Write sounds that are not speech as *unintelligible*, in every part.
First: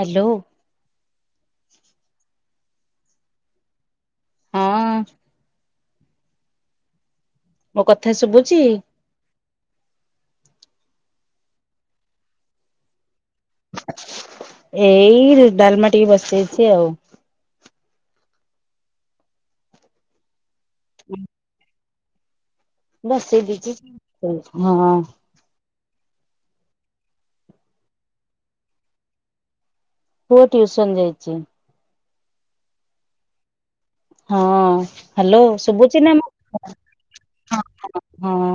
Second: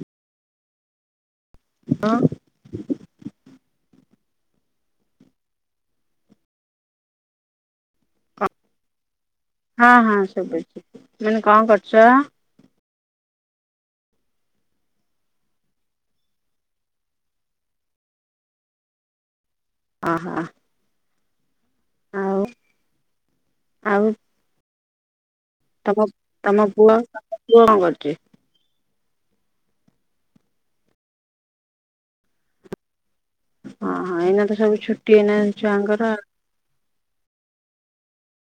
Hello. ହଁ *inaudible* ହଁ। ମୋ କଥା ଶୁଭୁଚି? ହଁ ହଁ ଶୁଭୁଚି। ମାନେ କଣ କରୁଚ? ଏଇ ଡାଲମା ଟିକେ ବସେଇଚି ଆଉ। ଅହ। *inaudible* ବେସେଇ ଦେଇଚି ଆଉ *unintelligible* ହଁ। ତମ, ତମ ପୁଅ *unintelligible* ପୁଅ କଣ କରୁଚି? ପୁଅ ଟ୍ୟୁସନ ଯାଇଚି। ହଁ ଏଇନା ତ ସବୁ ଛୁଟି ଏଇନା ହାଲୋ ଛୁଆଙ୍କର ଶୁବୁଚିନା ମୋ *unintelligible* ହଁ ହଁ। ହଁ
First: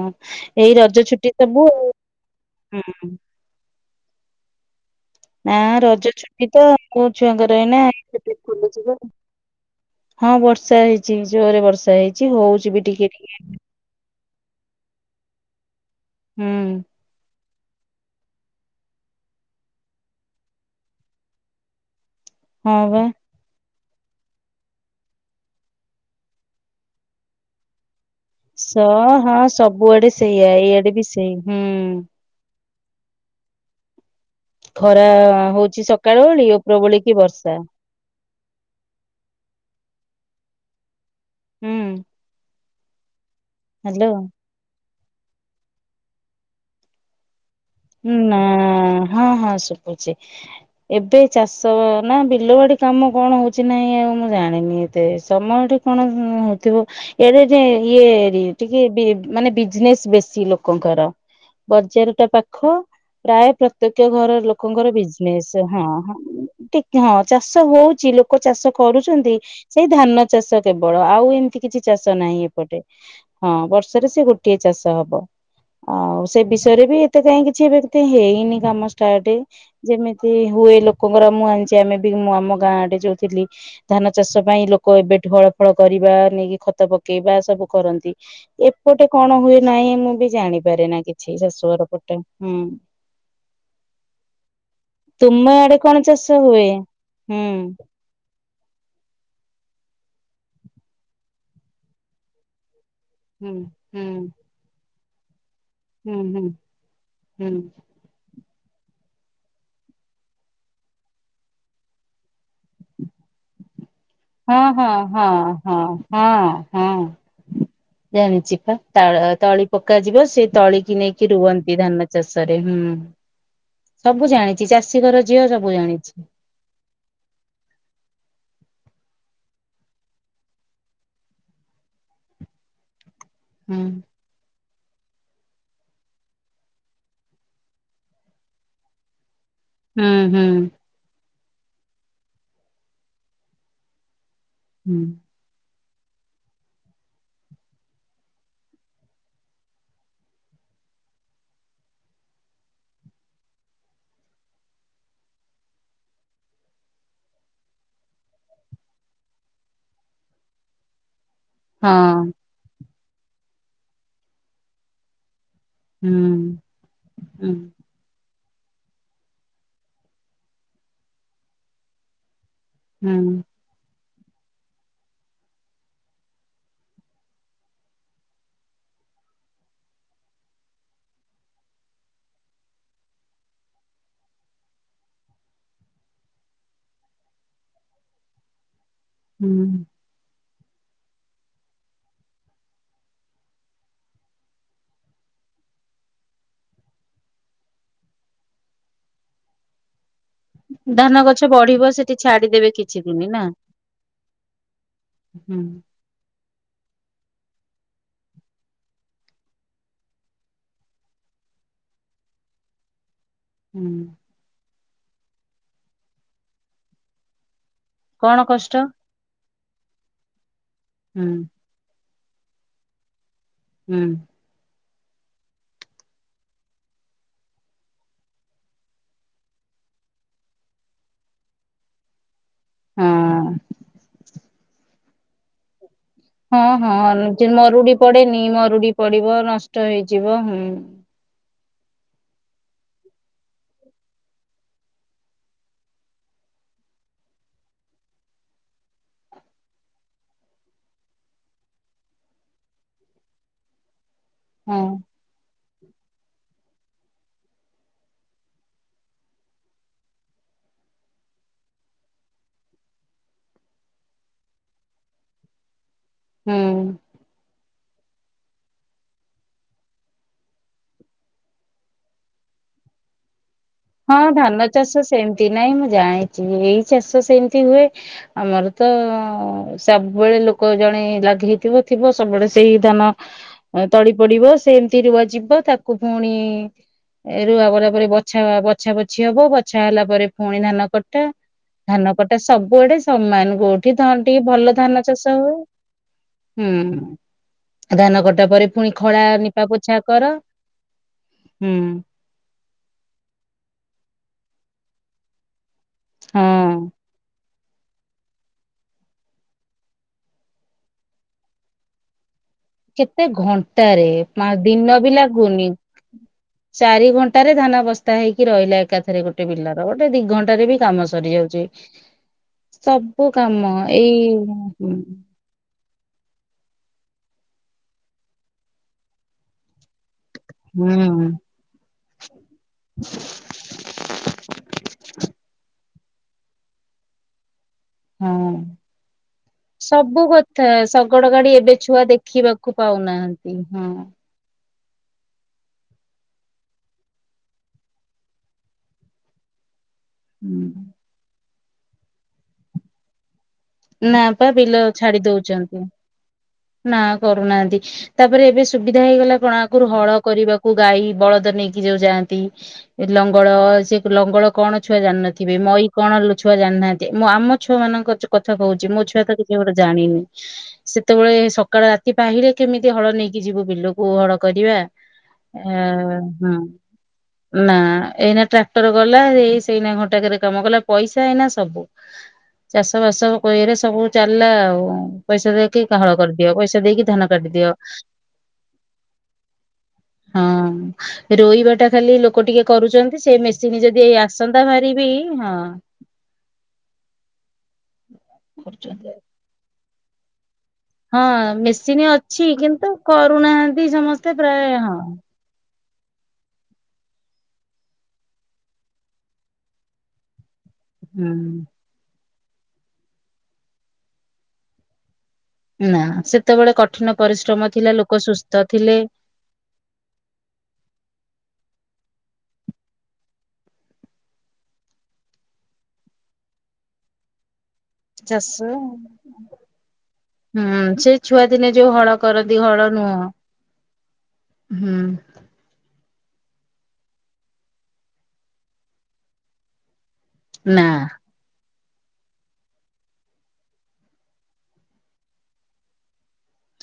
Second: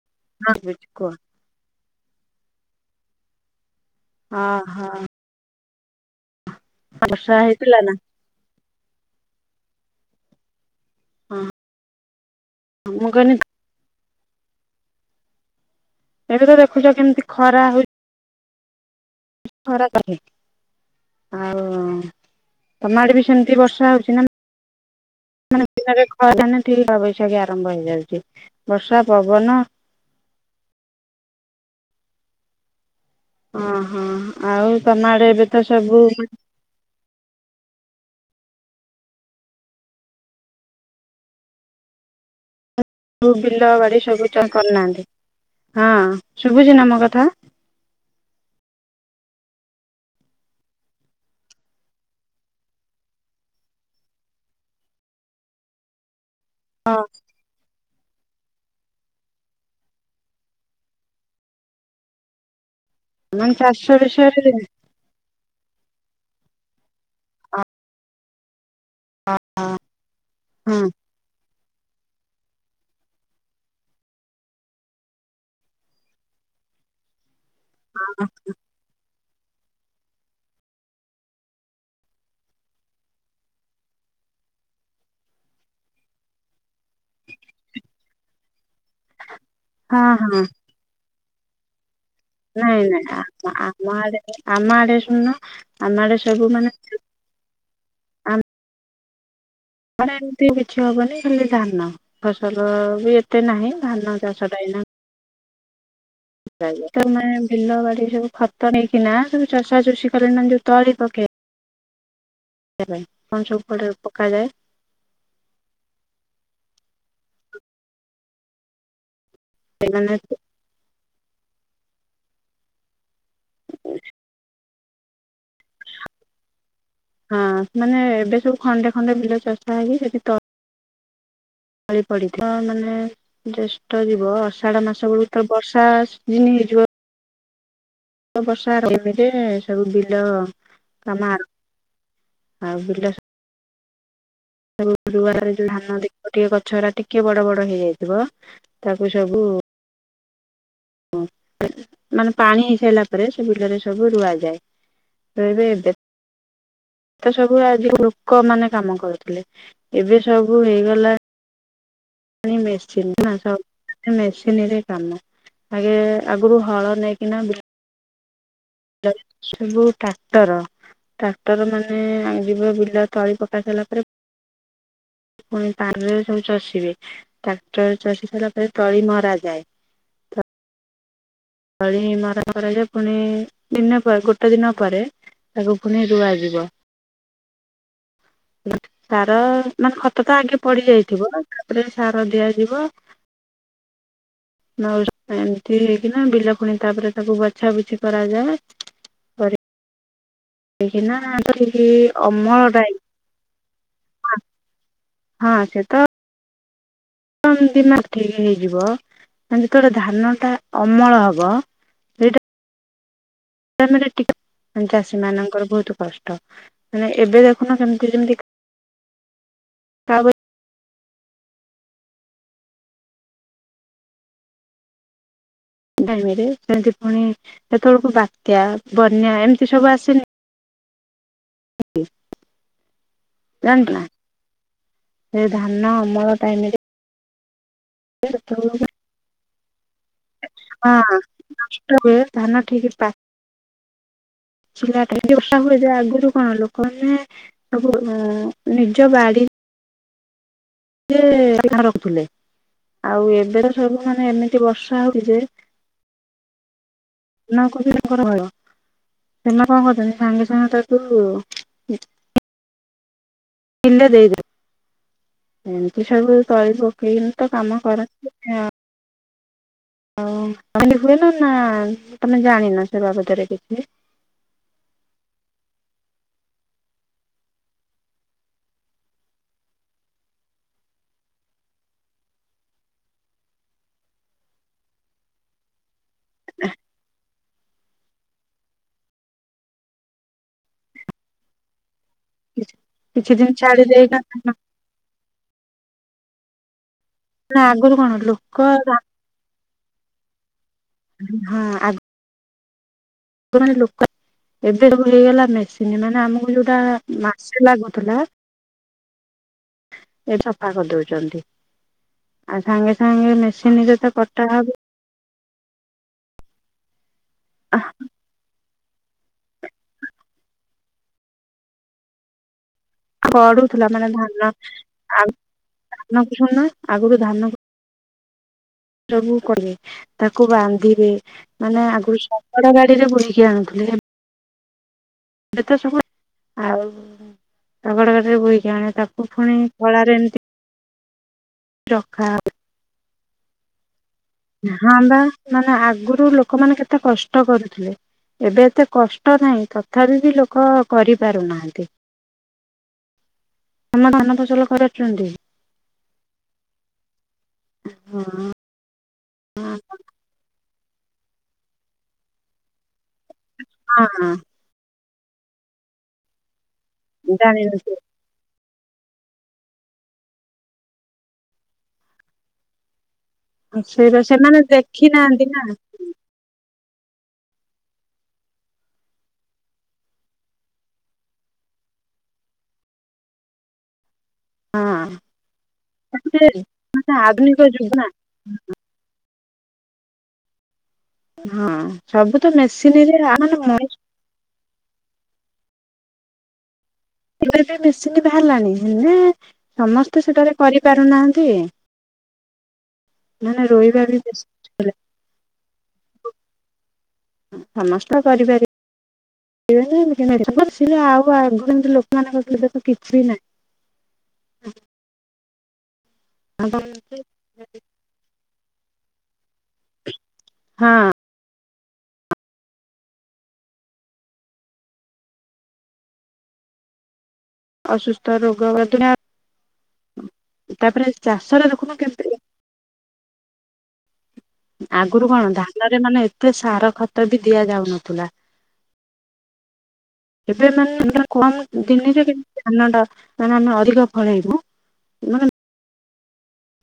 ଏଇ ବୁଝି ରଜ କୁହ ଛୁଟି ସବୁ ଆଉ ହୁଁ। ହଁ ହଁ। ଆଁ ରଜ ଛୁଟି ତ କୋଉ ବର୍ଷା ଛୁଆଙ୍କର ହେଇଥିଲା ଏଇନା ନା? ହଁ ବର୍ଷ ବର୍ଷା ହେଇଛି ହଁ ଜୋରେ ବର୍ଷା ହେଇଛି ହଉଛି ବି ମୁଁ ଟିକେ କହିଲି ଟିକେ। ଏବେ ହୁଁ ତ ଦେଖୁଛ କେମିତି ଖରା ହଉଛି ଖରା କରିନେଇ ଆଉ ହଁ ତମ ବା ଆଡେ ବି ସେମିତି ବର୍ଷ ଖରା ହୋଉଚିନା *unintelligible* ବୈଶାଖୀ ଆରମ୍ଭ ହେଇଯାଉଛି। *inaudible* ସ ବର୍ଷା ହ ପବନ ସବୁଆଡେ ସେଇଆ ଏଇଆଡେ ବି ସେଇ ହୁଁ। ଓ ହୋ ଆଉ ଖରା ତମଆଡେ ଏବେ ତ ହଉଛି ସବୁ ସକାଳ ଓଳି ଉପରବୋଳି କି ବର୍ଷା। ହୁଁ। ସବୁ ବିଲ ବାଡି ସବୁ କରିନାହାନ୍ତି ହଁ ଶୁଭୁଚି ନା ମୋ କଥା? ଉଁ ନା ହଁ। ହଁ ଶୁଭୁଚି ଏବେ ଚାଷ ବା ନା ବିଲ ବାଡି କାମ କଣ ହୋଉଚି ନାହିଁ ଆଉ ମୁଁ ଜାଣି ଜାଣିନି ଏତେ ସମୟଠି କଣ ହୋଉଥିବ ଏଡେ ନେ ଇଏ ହେ ଟିକେ ବି ମାନେ ବିଜନେସ ବେଶୀ ଲୋକଙ୍କର ବଜାର ଟା ପାଖ ପ୍ରାୟ ମାନେ ଚାଷ ପ୍ରତ୍ୟକ ଘର ବିଷୟରେ ହଁ ଲୋକଙ୍କର ବିଜନେସ ହଁ ଉଁ ଟି ହଁ ଚାଷ ହୋଉଚି ଲୋକ ଚାଷ କରୁଚନ୍ତି ସେଇ ଧାନ ଚାଷ କେବଳ ହଁ ଆଉ ଏମିତି କିଛି ଚାଷ ଷ ନାହିଁ ଏପଟେ ହଁ ବର୍ଷରେ ସେ ଗୋଟିଏ ଚାଷ ହବ। ଆଉ ସେ ବିଷୟରେ ବି ଏତେ କାଇଁ କିଛି କିନ୍ତୁ ହେଇନି କାମ ଷ୍ଟାର୍ଟ ଯେମିତି ଏମିତି ହୁଏ ଲୋକଙ୍କର ମୁଁ ଜାଣିଛି ଆମେ ବି ମୁଁ ଆମ ଗାଁ ଆଡେ ଯଉ ଥିଲି ଧାନ ଚାଷ ପାଇଁ ଲୋକ ଏବେ ଠୁ ହଳ ଫଳ କରିବା ନେଇକି ଖତ ପକେଇବା ସବୁ କରନ୍ତି ଏପଟେ କଣ ହୁଏ ନାଇଁ ମୁଁ ବି ହଁ ଜାଣିପାରେନା କିଛି ଶାଶୁଘର ପ ନାଇଁ ନାଇଁ ଆ-ଆ-ଆମ ଆଡେ ଆମ ଆଡେ ଶୁଣୁନ ତୁମ କଣ ଆମ ଆଡେ ଚାଷ ସବୁ ହୁଏ? ମାନେ। ହୁଁ। ମାନେ ଏମିତି କିଛି ହବନି ଖାଲି ଧାନ ଫସଲ। ବି ଏତେ ହୁଁ ନାହିଁ ହୁଁ ଧାନ ଚାଷଟା ଏଇନା। ହୁଁ ହୁଁ ରହିବ ତମେ ହୁଁ ବିଲ ବାଡି ଯୋଉ ଖ ଖତ ନେଇକି ନା ସବୁ ଚଷା ଚୁସି କର ନା ଯୋଉ ତଳି ପକେଇ *unintelligible* ଉପରେ ପ ହଁ ହଁ ହଁ ହଁ ହଁ। ହଁ ଜାଣିଛିି ପା ତାଳ ତଳି ମାନେ ପକାଯିବ ସେ ତଳି କିି ନେଇ ରୁଅନ୍ତି ଧାନ ଚାଷ ରେ ହୁଁ। ସବୁ ଜାଣିଛି ଚାଷୀ ଘର ଝିଅ ସବୁ ଜାଣିଛି। ହଁ ମାନେ ଏବେ ସବୁ ଖଣ୍ଡେ ଖଣ୍ଡେ ବିଲ ଚଷା ହେଇକି ସେଠି ତ ତଳି ପଡିଥାଏ ହଁ ମାନେ। ହୁଁ ଜ୍ୟେଷ୍ଠ ଯିବ ଅଷାଢ ମାସ ବେଳକୁ ତ ବର୍ଷା ସିଯିନ ହେଇଯିବ। ବର୍ଷା ଆରମ୍ଭ ହେଲେ ସବୁ ହୁଁ ବିଲ ହୁଁ। କାମ ଆ ଆଉ ବିଲ ଗୁରୁବାରରେ ଯୋଉ ଧା ନ ଦେଖ ଗୋଟିଏ ଗଛ ହେରା ଟିକେ ବଡ ବଡ ହେଇଯାଇଥିବ ତାକୁ ସବୁ। ଉ। ମାନେ ପାଣି ହେଇସାରିଲା ପରେ ସେଗୁଡିକରେ ସବୁ ରୁଆଯାଏ ତେବେ ଏବେ ଏତେ ସବୁ ଆଜି ଲୋକ ମାନେ କାମ କରୁଥିଲେ ଏବେ ସବୁ ହେଇଗଲା। ହଁ ମେସିନ ନା ସବୁ ମେସିନି ରେ କାମ। ଆଗେ ହୁଁ ଆଗରୁ ହଳ ନେଇକିନା ହୁଁ ବି ଲରେ ସବୁ ଟ୍ରାକ୍ଟର ଟ୍ରାକ୍ଟର ମାନେ ବିବ ବିଲ ହୁଁ ତଳି ପକା ସାରିଲା ପରେ। ପୁଣି ପାଣିରେ ସବୁ ଚଷିବେ ଟ୍ରାକ୍ଟର ଚଷି ସାରିଲା ପରେ ତଳି ମରା ଯାଏ। ଥ ତଳି ମରା *inaudible* ପୁଣି ଦିନ ପରେ ଗୋଟେ ଦିନ ପରେ। ତାକୁ ପୁଣି ରୁଆଯିବ। ତାର ହୁଁ ମାନେ ଖତ ତ ଆଗେ ପଡି ଯାଇଥିବ ତାପରେ ସାର ଦିଆଯିବ। ନହେଲେ ଏମିତି ହେଇକିନା ବିଲ ଫୁଣି ତାପରେ ତାକୁ ବଛାବୁଛି କରାଯାଏ। ପରେ କି ଧାନ ନା ଗଛ ତ ବଢିବ ଠିକି ସେଠି ଛାଡିଦେବେ ଅମଳ କିଛି ଦିନି ନା ଟାଇମ ନାଁ। ହୁଁ ହଁ ସେ ତ। ଦିନ ରେ ଠିକ ହେଇଯିବ ଏ ଯେତେବେଳେ ଧାନ ଟା ଅମଳ ହବ। ସେଇଟା ହୁଁ ମାନେ ଟିକେ ଉଁ ଚାଷୀ ମାନଙ୍କର ବହୁତୁ କଷ୍ଟ ମାନେ ଏବେ ଦେ ଦେଖୁନ ଯେମିତି କଣ ଯେମିତି କା କଷ୍ଟ ତା ବୋ ହୁଁ। ହୁଁ। ଟାଇମରେ ସେମିତି ପୁଣି ସେତେବେଳକୁ ବାତ୍ୟା ବନ୍ୟା ଏମିତି ସବୁ ଆସେନି। ଉ ହଁ। ଜାଣିଚୁ ନା ସେ ଧାନ ଅମଳ ହଁ ଟାଇମରେ ହଁ ଅନ ଚି ନ ମ ରୁଡି ପଡେନି ସେତେବେଳକୁ ମରୁଡି ପଡିବ ନଷ୍ଟ ହେଇଯିବ ହୁଁ। ହଁ ନଷ୍ଟ ହୁଏ ଧାନ ଠିକି ପା। ଚିଲା ଟାଇମ ରେ ବର୍ଷା ହୁଏ ଯେ ଆଗରୁ କଣ ଲୋକମାନେ ସବୁ ଉଁ ନିଜ ବାଡି। ସେ ଧାନ ରଖୁଥିଲେ ଆଉ ଏବେ ତ ସବୁ ମାନେ ଏମିତି ହଁ ବର୍ଷା ହଉଚି ନଁ କୁ ବି ତାଙ୍କର ଭୟ ସେମାନେ କଣ କରିଚ ନ୍ତି ସାଙ୍ଗେ ସାଙ୍ଗେ ତାକୁ କିଣିଲେ ଦେଇଦବୁ ଏମିତି ସବୁ କରି ହୁଁ ପକେଇଲି ତ କାମ ପଣସ ଖିଆ ଓ କହିଲି ହୁଏନା ନାଁ ତମେ ଜାଣିନ ସେ ବାବଦରେ କିଛି ହଁ ଧାନ ଚାଷ ସେମତି ନାଇଁ ମୁଁ ଜାଣିଚି ଏଇ ଚାଷ ସେମିତି ହୁଏ ଆମର ତ ସବୁବେଳେ ଲୋକ ଜ ଜଣେ ଲଗେଇଥିବ ଥିବ ସବୁବେଳେ ସେଇ ଧାନ ତଳି ପଡିବ ସେମତି ରୁଆ ଯିବ ତାକୁ ପୁଣି ରୁଆ ବରା ପରେ ବଛା ବ ଛା ବଛି ହବ ବଛା ହେଲା ପରେ ପୁଣି ଧାନ କଟା। ଧାନ କଟା ସବୁଆଡେ କିଛି ଦିନ ସମାନ ଛାଡି କୋଉଠି ଧ ଦେଇକା ଟିକେ ନା ଭଲ ଧାନ ଚାଷ ହୁଏ। ଆଗରୁ ହୁଁ କଣ ଧାନ କଟା ଲୋକ ପରେ ପୁଣି ଖଳା ନିପା ପୋଛା କର। ହଁ ହୁଁ ଆ ଆଗମାନେ ଲୋକ ଏବେ ସବୁ ହେଇଗଲା ମେସିନ ନହଲେ ଆମ ବୋଉ ହରିକା ହଁ। ମାଟି ସେ ଲାଗୁଥିଲା ଏଇଠି ସଫା କରିଦଉଚନ୍ତି। କେତେ ଘଣ୍ଟାରେ ହବ ଦିନ ବି ଲାଗୁନି ଚାରି ଘଣ୍ଟାରେ ଧାନ ବସ୍ତା ହେଇକି ରହିଲା ଏକାଥ ରେ ଗୋଟେ ପିଲାର ଗୋଟେ ଦି ଘଣ୍ଟାରେ ବି କାମ ସରିଯାଉଚି। ସବୁ କାମ ପଡୁଥିଲା ମାନେ ଏଇ ଧାନ କୁ ଶୁଣିଲୁଣି ଆଗରୁ ଧାନ କୁ ସବୁ କଲେ ତାକୁ ବାନ୍ଧିବେ ହୁଁ ମାନେ ଆଗରୁ ଶଗଡ ଗାଡିରେ ବୋହିକି ଆଣୁଥିଲେ? ଏବେ ତ ସବୁ ଆଉ ଶଗଡ ହଁ ଗାଡିରେ ବୋହିକି ଆଣେ ତାକୁ ପୁଣି ଖଳାରେ ସବୁ ଏମିତି କଥା ଶଗଡ ଗାଡି ଏବେ ଛୁଆ ରଖା ଦେଖିବାକୁ ପାଉନାହାନ୍ତି ହଁ ହଁ ବା ନହେଲେ ଆଗରୁ ଲୋକମାନେ କେତେ କଷ୍ଟ କରୁଥିଲେ। ଏବେ ଏତେ କଷ୍ଟ ନାହିଁ ତଥାପି ବି ଲୋକ କରିପାରୁନାହାନ୍ତି। ଆମ ନାଁ ଧାନ ପା ଫସଲ ବିଲ ଛାଡି କରୁଛନ୍ତି। ଦଉଛନ୍ତି। ନାଁ କରୁନାହାନ୍ତି ତାପରେ ହଁ ଏବେ ସୁବିଧା ହେଇଗଲା କଣାକରୁ ହଳ କରିବାକୁ ଗାଈ ବଳଦ ନେଇକି ଯୋଉ ଯାଆନ୍ତି। ଲଙ୍ଗଳ ସେ ହଁ ଲଙ୍ଗଳ କଣ ଛୁଆ ଜାଣିନଥିବେ ମଈ କଣ ଛୁଆ ଜାଣିନାହା ମୁଁ ଆମ ଛୁଆ ଜାଣିନଥିଲେ ମାନଙ୍କ କତୁ କହୁଛି ମୋ ଛୁଆ ତ କିଛି ଗୋଟେ ଜାଣିନି ସେତେବେଳେ ସକାଳ ରାତି ପାହିଲେ କେମିତି ହଳ ନେଇକି କି ଯିବୁ ବିଲକୁ ସେଇବା ହଡ ସେମାନେ କରିବା ଆ ହୁଁ। ହ ନା ଏଇନା ଟ୍ରାକ୍ଟର ଗଲା ଏଇ ସେଇନା ଘଣ୍ଟାକରେ କାମ କଲା ପଇସା ଏଇନା ସବୁ। ଚାଷ ବାସ କଇବାରେ ସବୁ ଚାଲିଲା ଆଉ ପଇସା ଦେଇକି କା ହଳ ତାପରେ କରିଦିଅ ପଇସା ଦେଇକି ମାନେ ଧାନ ଆଧୁନିକ କାଟିଦିଅ। ଯୁଗ ନା *unintelligible* ହଁ। ହଁ ରୋଇବା ଟା ଖାଲି ସବୁ ଲୋକ ତ ଟିକେ ମେସିନରେ କରୁଛନ୍ତି ସେ ମାନେ ମେସିନ୍ ମଣିଷ ଯଦି ଏ ଆସନ୍ତା ବାହାରିବି ହଁ। ଏବେ ବି ମେସିନ୍ ବାହାରିଲାଣି କରୁଛନ୍ତି। ହେ ସମସ୍ତେ ସେଠାରେ କରିପାରୁନାହାନ୍ତି। ହଁ ମେସିନ୍ ଅଛି କିନ୍ତୁ ମାନେ କରୁନାହାନ୍ତି ରୋଇବା ବି ବେଶୀ ସମସ୍ତେ ପ୍ରାୟ ହଁ। ସମସ୍ତ କରିପାରିବେ *inaudible* ହୁଁ ଆଉ ଆଗର ଲୋକମାନଙ୍କ ଦେଖ କିଛି ବି ନାହିଁ *inaudible* ନା ସେତେବେଳେ କଠିନ ପରିଶ୍ରମ ଥିଲା ଲୋକ ସୁସ୍ଥ ଥିଲେ। ହଁ। ଅସୁସ୍ଥ ରୋଗ ଚାଷ। ହୁଁ ତାପରେ ସେ ଛୁଆ ଚାଷରେ ଦିନେ ଦେଖୁନ ଯୋଉ ହଳ କେମିତି କରନ୍ତି ହଳ ନୁହଁ। ହୁଁ ଆଗରୁ କଣ ଧାନରେ ମାନେ ଏତେ ସାର ଖତ ବି ଦିଆ ଯାଉନଥିଲା। ଏବେ ନା ମାନେ *unintelligible* ଦିନରେ କେତେ ଧାନ ମାନେ ଆମେ ଅଧିକ ଫଳେଇବୁ ମାନେ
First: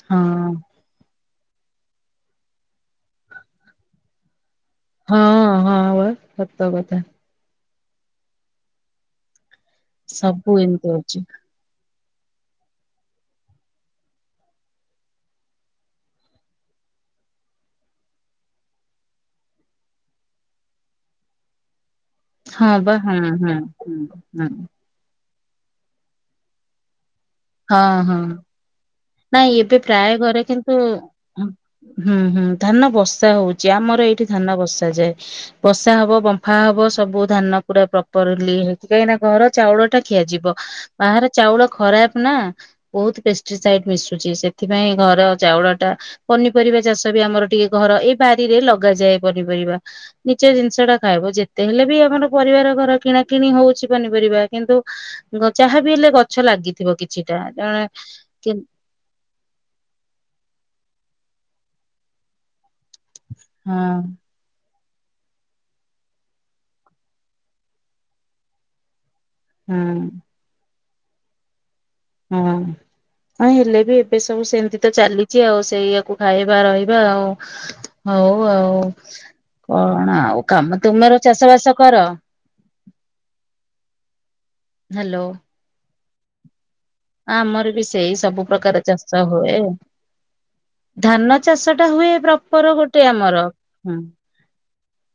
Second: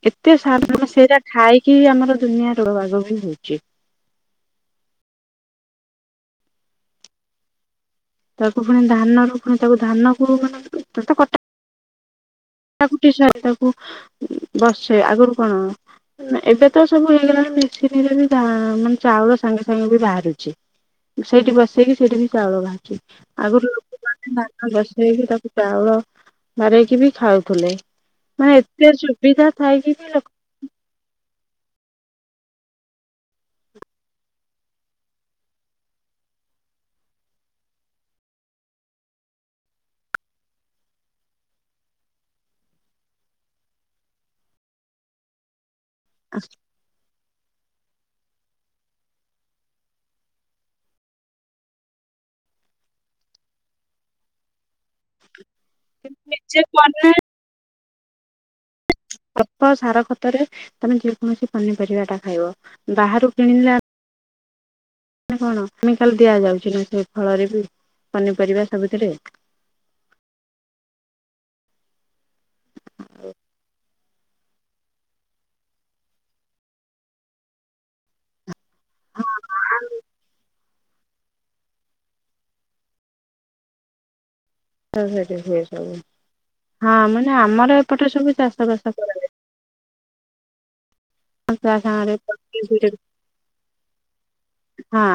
ହଁ ଏତେ ସାଧାରଣ ସେଟା ଖାଇକି ଆମର ଦୁନିଆ ରୋଗ ବାଗ ବି ହଉଛି। ହଁ ହଁ ସତ କଥା। ତାକୁ ପୁଣି ଧାନରୁ ପୁଣି ତାକୁ ଧାନ କୁ ସବୁ ମାନେ ଏମିତି ହଉଛି କଟା ତାକୁ *unintelligible* ତାକୁ ବର୍ଷେ ଆଗରୁ କଣ ଏବେ ତ ସବୁ ହେଇଗଲାଣି। *unintelligible* ମାନେ ଚାଉଳ ସାଙ୍ଗେ ସାଙ୍ଗେ ବି ବାହାରୁଛି ସେଇଠି ବ ସେଇଟି ସେଇଠି ବି ଚାଉଳ ହଁ ବା ବାହାରୁଚି ହଁ ହଁ ଆଗରୁ ଲୋକ ମାନେ ହଁ ଧାନ ବସେଇକି ତାକୁ ଚାଉଳ ବାହାରିକି ବି ଖାଉଥିଲେ ହଁ ହଁ। ମାନେ ଏତେ ସୁବିଧା ନାଇଁ ଏବେ ଥାଇକି ବି ପ୍ରାୟ ଲୋକ ଘରେ କିନ୍ତୁ ହୁଁ ହୁଁ ଧାନ ବସା ହଉଚି ଆମର ଏଇଠି ଧାନ ବସା ଯାଏ ବସା ହେବ ବମ୍ଫା ହବ ସବୁ ଧାନ ପୁରା‌ ପପର୍ଲି ହେବ କାହିଁକିନା ଘର ଚାଉଳ ଟା ଖିଆଯିବ ବାହାର ଚାଉଳ ଖରାପ ନା ବହୁତ୍ ସାଇଟ୍ ମିଶୁଛି ସେଥିପାଇଁ ଘର ଚାଉଳ ଟା ପନିପରିବା ଚାଷ ବି ଆମର ଟିକେ ଘର ଏ ବାରିରେ ଲଗାଯାଏ ପନିପରିବା ନିଜ ଜିନିଷ ଟା ଖାଇବ ଯେତେ ହେଲେ ବି ଆମର ପରିବାର ଘର କିଣା କିଣି ହଉଛି ପନିପରିବା କିନ୍ତୁ ଯାହା ବି ହେଲେ ଗଛ ନିଜେ ଲାଗିଥିବ ବନା କିଛିଟା ଜଣେ କେ ଅଳ୍ପ ସାର ଖତରେ ତମେ ଯେ କୌଣସି ପନିପରିବାଟା ଖାଇବ। ବାହାରୁ କିଣିଲେ ହଁ। କଣ ଆମେ କେମିକାଲ ଦିଆଯାଉଛୁ ସେ ଫଳରେ ବି ପନିପରିବା ସବୁଥିରେ ହୁଁ। ହୁଁ ହଁ ହେଲେ ବି ଏବେ ସବୁ ସେମିତି ତ ଚାଲିଛି ଆଉ ସେଇୟାକୁ ଖାଇବା ରହିବା ଆଉ ହଉ ଆଉ। ହଁ କଣ ଆଉ କାମ ତୁମର ଚାଷ ବାସ କର? ହଁ ହ୍ୟାଲୋ ସେଠି ସିଏ ସବୁ ହଁ ମାନେ ଆମର ବି ଏପଟେ ସେଇ ସବୁ ଚାଷ ପ୍ରକାର ବାସ କରଯାଏ। ହୁଏ ଧାନ ଚାଷ ଟା ହୁଏ ପ୍ରପର ପନିପରିବା ଗୋଟେ ଆମର ହୁଁ।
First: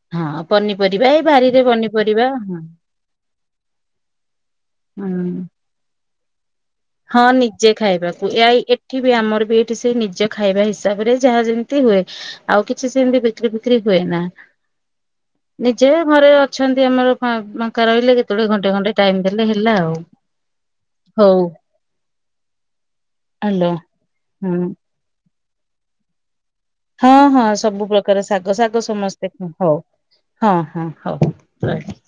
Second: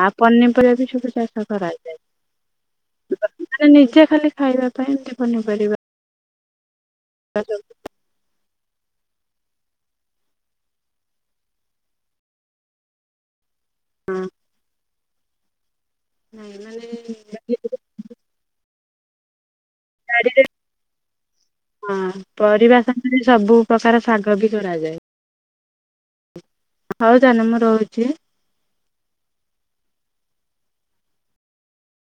ଆଉ ହଁ ବି ସବୁ ପନିପରିବା ଏଇ ଚାଷ ବାରିରେ କରାଯାଏ ପନିପରିବା ହଁ। ମାନେ ନିଜେ ଖାଲି ଖାଇବା ପାଇଁ ଏମତି ହୁଁ ପନିପରିବା। ହଁ ସବୁ ନିଜେ ଖାଇବାକୁ ଏଇ ଏଠି ବି ଆମର ବି ଏଇଠି ସେଇ ନିଜ ଖାଇବା ହିସାବରେ ଯାହା ଯେମିତି ହୁଏ ଆଉ କିଛି ସେମିତି ବିକ୍ରି ବିକ୍ରି ହୁଏନା ନି ଯେ ଘରେ ନାଇଁ ଅଛନ୍ତି ଆମର ମାନେ ଫାଙ୍କା ରହିଲେ କେତେବେଳେ ଘଣ୍ଟେ ଘଣ୍ଟେ ଟାଇମ୍ ଦେଲେ ହେ ହେଲା ଆଉ ବାଡିରେ ହଉ। ହଁ ପରିବା ସାଙ୍ଗରେ ସବୁ ହ୍ୟାଲୋ ପ୍ରକାର ଶାଗ ବି ହୁଁ କରାଯାଏ। ହଁ ହଉ ହଁ ତାହେଲେ ମୁଁ ସବୁ ରହୁଛି। ପ୍ରକାର ଶାଗ ଶାଗ ସମସ୍ତେ ହଉ। ହଁ ହଁ ହଉ ହଉ ରହିଲି।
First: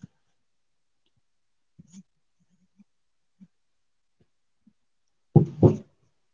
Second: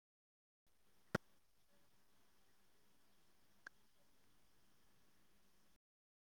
*inaudible* *inaudible*